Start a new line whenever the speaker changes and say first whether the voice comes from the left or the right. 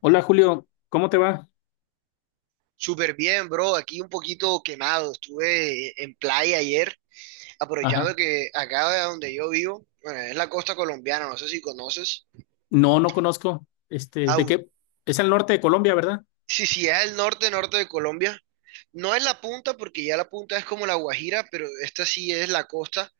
left: Hola Julio, ¿cómo te va?
right: Súper bien, bro. Aquí un poquito quemado. Estuve en playa ayer, aprovechando
left: Ajá.
right: que acá de donde yo vivo, bueno, es la costa colombiana, no sé si conoces.
left: No, no conozco. Este, ¿de
right: Au.
left: qué? Es al norte de Colombia, ¿verdad?
right: Sí, sí, es el norte, norte de Colombia. No es la punta, porque ya la punta es como la Guajira, pero esta sí es la costa.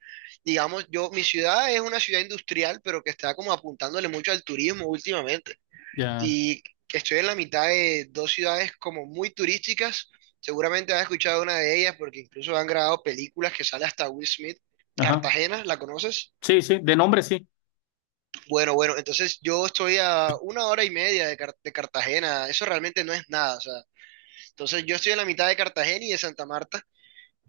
right: Digamos, yo, mi ciudad es una ciudad industrial, pero que está como apuntándole mucho al turismo últimamente.
left: Ya.
right: Y estoy en la mitad de dos ciudades como muy turísticas. Seguramente has escuchado una de ellas porque incluso han grabado películas que sale hasta Will Smith.
left: Ajá.
right: Cartagena, ¿la conoces?
left: Sí, sí, de nombre sí.
right: Bueno, bueno, entonces yo estoy a una hora y media de, de Cartagena, eso realmente no es nada, o sea, entonces yo estoy en la mitad de Cartagena y de Santa Marta.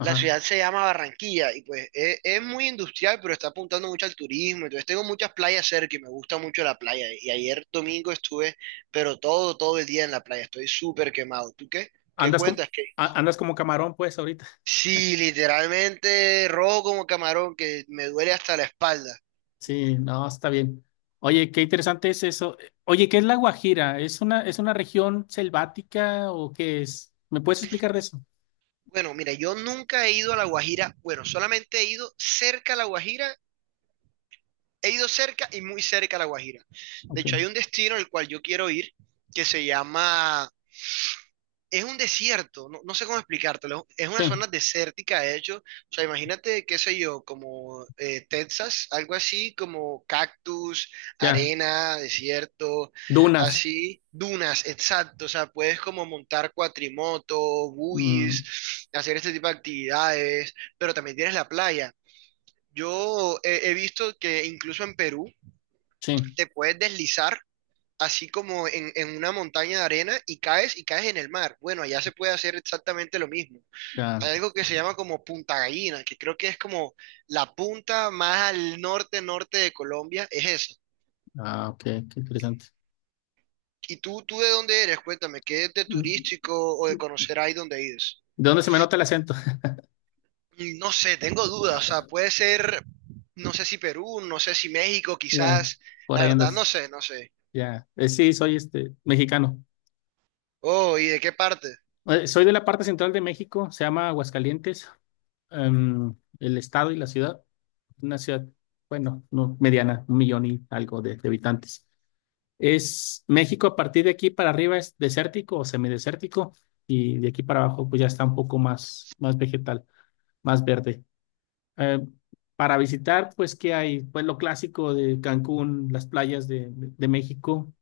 right: La ciudad se llama Barranquilla y pues es muy industrial, pero está apuntando mucho al turismo. Entonces tengo muchas playas cerca y me gusta mucho la playa. Y ayer domingo estuve, pero todo, todo el día en la playa. Estoy súper quemado. ¿Tú qué? ¿Qué
left: Andas como,
right: cuentas? ¿Qué?
left: andas como camarón, pues, ahorita.
right: Sí, literalmente rojo como camarón, que me duele hasta la espalda.
left: Sí, no, está bien. Oye, qué interesante es eso. Oye, ¿qué es la Guajira? ¿Es una región selvática o qué es? ¿Me puedes explicar de eso?
right: Bueno, mira, yo nunca he ido a La Guajira. Bueno, solamente he ido cerca a La Guajira. He ido cerca y muy cerca a La Guajira. De
left: Ok.
right: hecho, hay un destino al cual yo quiero ir que se llama, es un desierto, no, no sé cómo explicártelo, es una
left: Sí,
right: zona desértica, de hecho, o sea, imagínate, qué sé yo, como Texas, algo así, como cactus,
left: ya.
right: arena, desierto,
left: Dunas.
right: así, dunas, exacto, o sea, puedes como montar cuatrimoto,
left: Mm,
right: buggies, hacer este tipo de actividades, pero también tienes la playa. Yo he visto que incluso en Perú
left: sí,
right: te puedes deslizar así como en una montaña de arena y caes en el mar. Bueno, allá se puede hacer exactamente lo mismo.
left: ya.
right: Hay algo que se llama como Punta Gallina, que creo que es como la punta más al norte, norte de Colombia, es eso.
left: Ah, ok, qué interesante.
right: ¿Y tú de dónde eres? Cuéntame, ¿qué de
left: ¿De
right: turístico o de conocer ahí donde ides?
left: dónde se me nota el acento?
right: Mm, no sé, tengo dudas, o sea, puede ser, no sé si Perú, no sé si México,
left: Ya,
right: quizás,
left: por
right: la
left: ahí
right: verdad no
left: andas.
right: sé, no sé.
left: Ya. Sí, soy mexicano.
right: Oh, ¿y de qué parte?
left: Soy de la parte central de México, se llama Aguascalientes, em, el estado y la ciudad, una ciudad, bueno, no, mediana, 1 millón y algo de, habitantes. Es México a partir de aquí para arriba es desértico o semidesértico y de aquí para abajo pues ya está un poco más, más vegetal, más verde. Eh, para visitar, pues, ¿qué hay? Pues lo clásico de Cancún, las playas de, de México.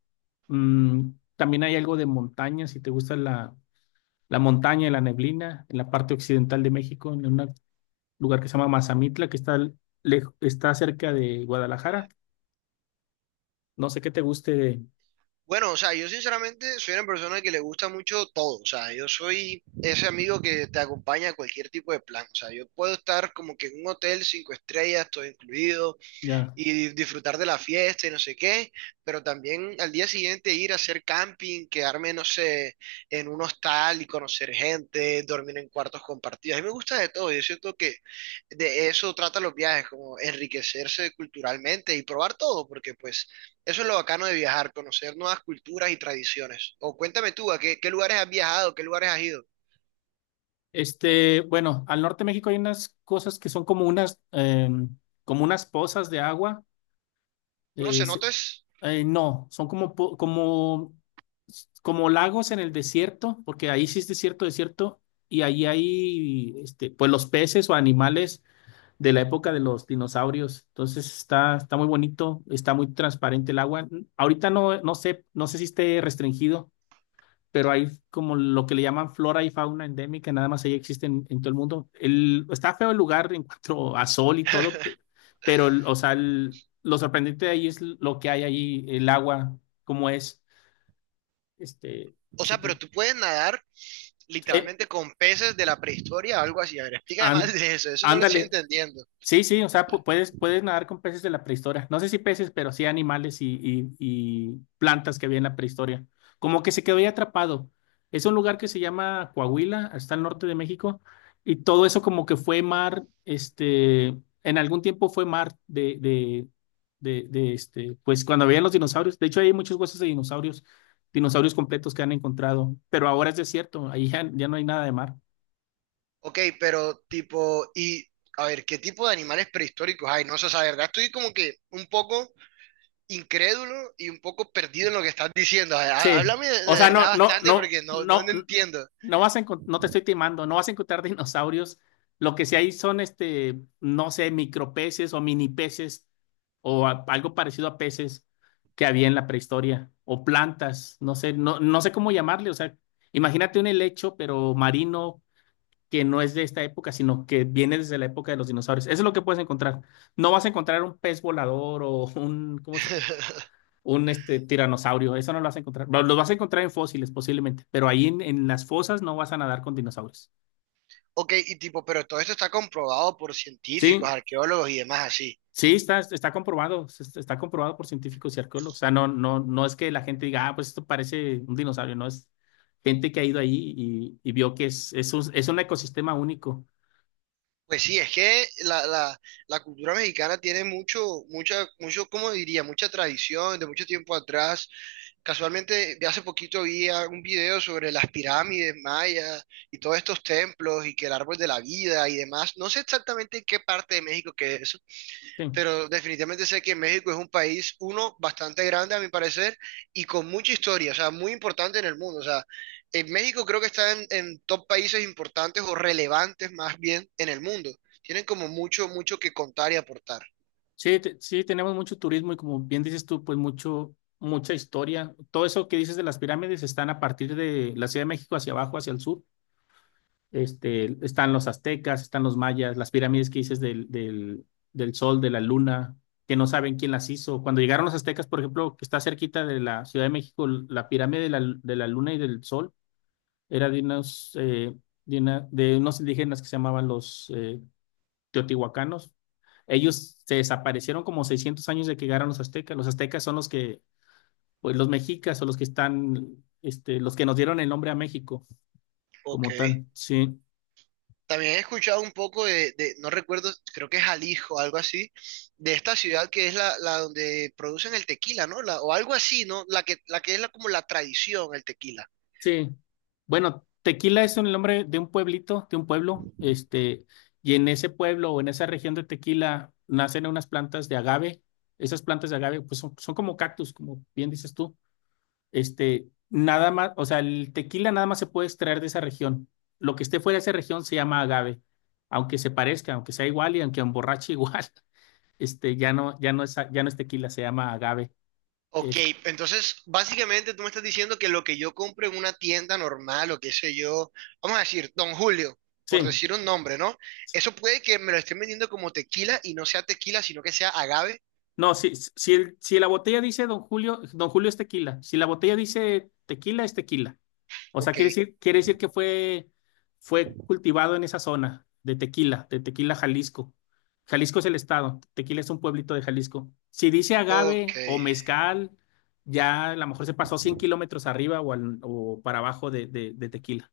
left: Mm, también hay algo de montaña, si te gusta la montaña y la neblina, en la parte occidental de México, en un lugar que se llama Mazamitla, que está cerca de Guadalajara. No sé qué te guste.
right: Bueno, o sea, yo sinceramente soy una persona que le gusta mucho todo, o sea, yo soy ese amigo que te acompaña a cualquier tipo de plan, o sea, yo puedo estar como que en un hotel 5 estrellas, todo incluido,
left: Ya.
right: y disfrutar de la fiesta y no sé qué, pero también al día siguiente ir a hacer camping, quedarme, no sé, en un hostal y conocer gente, dormir en cuartos compartidos. A mí me gusta de todo, yo siento que de eso trata los viajes, como enriquecerse culturalmente y probar todo, porque pues eso es lo bacano de viajar, conocer nuevas culturas y tradiciones. O cuéntame tú, ¿a qué, qué lugares has viajado, qué lugares has ido?
left: Bueno, al norte de México hay unas cosas que son como unas pozas de agua.
right: Uno
left: eh,
right: se
left: se-
right: nota es.
left: no, son como lagos en el desierto, porque ahí sí es desierto, desierto, y ahí hay, pues los peces o animales de la época de los dinosaurios. Entonces está muy bonito, está muy transparente el agua. Ahorita no, no sé si esté restringido, pero hay como lo que le llaman flora y fauna endémica, nada más ahí existen en todo el mundo. Está feo el lugar en cuanto a sol y todo, pero, o sea, lo sorprendente de ahí es lo que hay ahí, el agua, cómo es. Este,
right: O
left: si
right: sea, pero
left: te,
right: tú puedes nadar
left: eh,
right: literalmente con peces de la prehistoria, algo así. A ver, explícame más
left: an-
right: de eso, eso no lo estoy
left: ándale.
right: entendiendo.
left: Sí, sí, o sea, puedes nadar con peces de la prehistoria. No sé si peces, pero sí animales y plantas que había en la prehistoria. Como que se quedó ahí atrapado. Es un lugar que se llama Coahuila, está al norte de México, y todo eso como que fue mar, en algún tiempo fue mar de pues cuando habían los dinosaurios. De hecho, hay muchos huesos de dinosaurios, dinosaurios completos que han encontrado, pero ahora es desierto, ahí ya no hay nada de mar.
right: Ok, pero tipo, y a ver, ¿qué tipo de animales prehistóricos hay? No sé, o sea, la verdad estoy como que un poco incrédulo y un poco perdido en lo que estás diciendo. A ver,
left: Sí.
right: háblame
left: O
right: de
left: sea,
right: verdad
left: no, no,
right: bastante
left: no,
right: porque no, no,
left: no,
right: no entiendo.
left: no te estoy timando, no vas a encontrar dinosaurios. Lo que sí hay son no sé, micropeces o mini peces o algo parecido a peces que había en la prehistoria o plantas, no sé, no, no sé cómo llamarle, o sea, imagínate un helecho pero marino que no es de esta época, sino que viene desde la época de los dinosaurios. Eso es lo que puedes encontrar. No vas a encontrar un pez volador o un, ¿cómo se, un este, tiranosaurio, eso no lo vas a encontrar. Los vas a encontrar en fósiles posiblemente, pero ahí en las fosas no vas a nadar con dinosaurios.
right: Ok, y tipo, pero todo esto está comprobado por científicos,
left: Sí,
right: arqueólogos y demás así.
left: sí, está comprobado, está comprobado por científicos y arqueólogos. O sea, no, no, no es que la gente diga, ah, pues esto parece un dinosaurio, no es gente que ha ido ahí y vio que es un ecosistema único.
right: Pues sí, es que la cultura mexicana tiene mucho, mucha, mucho, ¿cómo diría? Mucha tradición de mucho tiempo atrás. Casualmente, de hace poquito vi un video sobre las pirámides mayas y todos estos templos y que el árbol de la vida y demás. No sé exactamente en qué parte de México que es eso,
left: Sí,
right: pero definitivamente sé que México es un país, uno, bastante grande a mi parecer y con mucha historia, o sea, muy importante en el mundo. O sea, en México creo que está en, top países importantes o relevantes más bien en el mundo. Tienen como mucho, mucho que contar y aportar.
left: sí, tenemos mucho turismo y como bien dices tú, pues mucha historia. Todo eso que dices de las pirámides están a partir de la Ciudad de México hacia abajo, hacia el sur. Están los aztecas, están los mayas, las pirámides que dices del sol, de la luna, que no saben quién las hizo. Cuando llegaron los aztecas, por ejemplo, que está cerquita de la Ciudad de México, la pirámide de la luna y del sol era de unos indígenas que se llamaban los teotihuacanos. Ellos se desaparecieron como 600 años de que llegaron los aztecas. Los aztecas son los que, pues los mexicas o los que están, los que nos dieron el nombre a México
right: Ok.
left: como tal. Sí.
right: También he escuchado un poco no recuerdo, creo que es Jalisco, algo así, de esta ciudad que es la, donde producen el tequila, ¿no? O algo así, ¿no? La que es como la tradición, el tequila.
left: Sí. Bueno, Tequila es el nombre de un pueblito, de un pueblo, y en ese pueblo o en esa región de Tequila nacen unas plantas de agave. Esas plantas de agave, pues son como cactus, como bien dices tú. Nada más, o sea, el tequila nada más se puede extraer de esa región. Lo que esté fuera de esa región se llama agave, aunque se parezca, aunque sea igual y aunque emborrache igual. Este, ya no, ya no es tequila, se llama agave.
right: Ok,
left: Es-
right: entonces básicamente tú me estás diciendo que lo que yo compro en una tienda normal o qué sé yo, vamos a decir, Don Julio, por
left: sí.
right: decir un nombre, ¿no? Eso puede que me lo estén vendiendo como tequila y no sea tequila, sino que sea agave.
left: No, si la botella dice Don Julio, Don Julio es tequila. Si la botella dice tequila, es tequila. O sea,
right: Ok,
left: quiere decir que fue cultivado en esa zona de Tequila, Jalisco. Jalisco es el estado, Tequila es un pueblito de Jalisco. Si dice
right: ok.
left: agave o mezcal, ya a lo mejor se pasó 100 kilómetros arriba o para abajo de Tequila.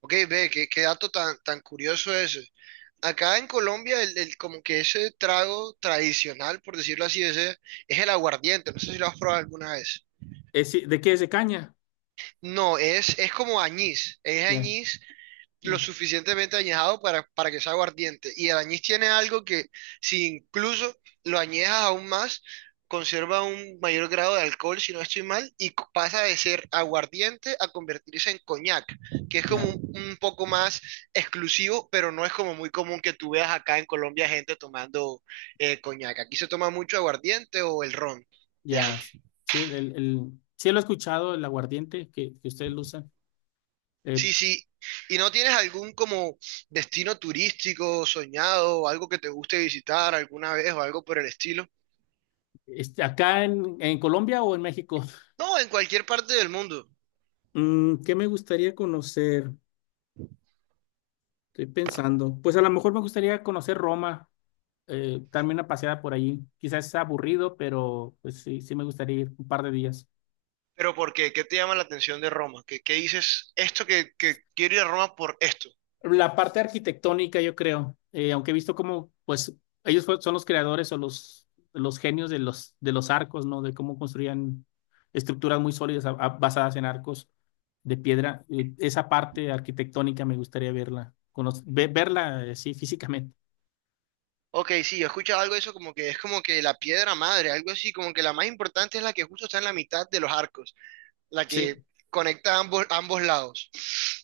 right: Ok, ve, qué, qué dato tan, tan curioso ese. Acá en Colombia, el, como que ese trago tradicional, por decirlo así, ese, es el aguardiente. No sé si lo has probado alguna vez.
left: Si, ¿de qué es? ¿De caña?
right: No, es, como añís. Es
left: Ya,
right: añís
left: ya,
right: lo suficientemente añejado para que sea aguardiente. Y el añís tiene algo que, si incluso lo añejas aún más, conserva un mayor grado de alcohol, si no estoy mal, y pasa de ser aguardiente a convertirse en coñac, que es como
left: ya.
right: un poco más exclusivo, pero no es como muy común que tú veas acá en Colombia gente tomando coñac. Aquí se toma mucho aguardiente o el ron de ahí.
left: Ya. Sí, sí lo he escuchado, el aguardiente que ustedes lo usan. Eh,
right: Sí, sí. ¿Y no tienes algún como destino turístico soñado, algo que te guste visitar alguna vez o algo por el estilo?
left: ¿acá en Colombia o en México?
right: No, en cualquier parte del mundo.
left: ¿Qué me gustaría conocer? Estoy pensando. Pues a lo mejor me gustaría conocer Roma, darme una paseada por allí. Quizás sea aburrido, pero pues sí, sí me gustaría ir un par de días.
right: ¿Pero por qué? ¿Qué te llama la atención de Roma? ¿Qué, qué dices esto que quiero ir a Roma por esto?
left: La parte arquitectónica, yo creo, aunque he visto como pues, ellos son los creadores o los genios de los arcos, ¿no? De cómo construían estructuras muy sólidas basadas en arcos de piedra. Esa parte arquitectónica me gustaría verla, sí, físicamente.
right: Ok, sí, yo he escuchado algo de eso como que es como que la piedra madre, algo así, como que la más importante es la que justo está en la mitad de los arcos, la
left: Sí,
right: que conecta ambos, ambos lados.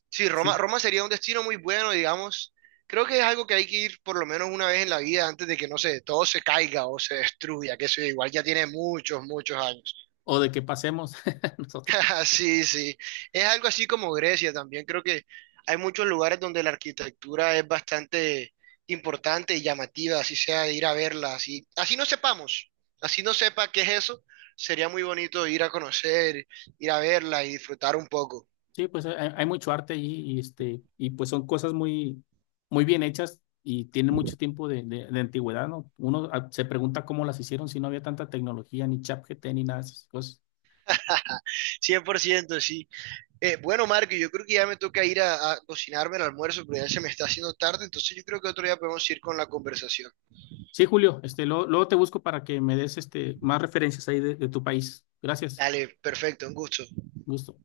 right: Sí, Roma,
left: sí.
right: Roma sería un destino muy bueno, digamos. Creo que es algo que hay que ir por lo menos una vez en la vida antes de que, no sé, todo se caiga o se destruya, que eso igual ya tiene muchos, muchos años.
left: O de que pasemos nosotros.
right: Sí, sí. Es algo así como Grecia también. Creo que hay muchos lugares donde la arquitectura es bastante importante y llamativa, así sea de ir a verla, así, así no sepamos, así no sepa qué es eso, sería muy bonito ir a conocer, ir a verla y disfrutar un poco.
left: Sí, pues hay mucho arte allí y pues son cosas muy, muy bien hechas y tienen mucho tiempo de antigüedad, ¿no? Uno se pregunta cómo las hicieron si no había tanta tecnología, ni ChatGPT, ni nada de esas cosas.
right: 100% sí. Bueno, Marco, yo creo que ya me toca ir a cocinarme el almuerzo, pero ya se me está haciendo tarde, entonces yo creo que otro día podemos ir con la conversación.
left: Sí, Julio, luego, luego te busco para que me des más referencias ahí de tu país. Gracias.
right: Dale, perfecto, un gusto.
left: Gusto.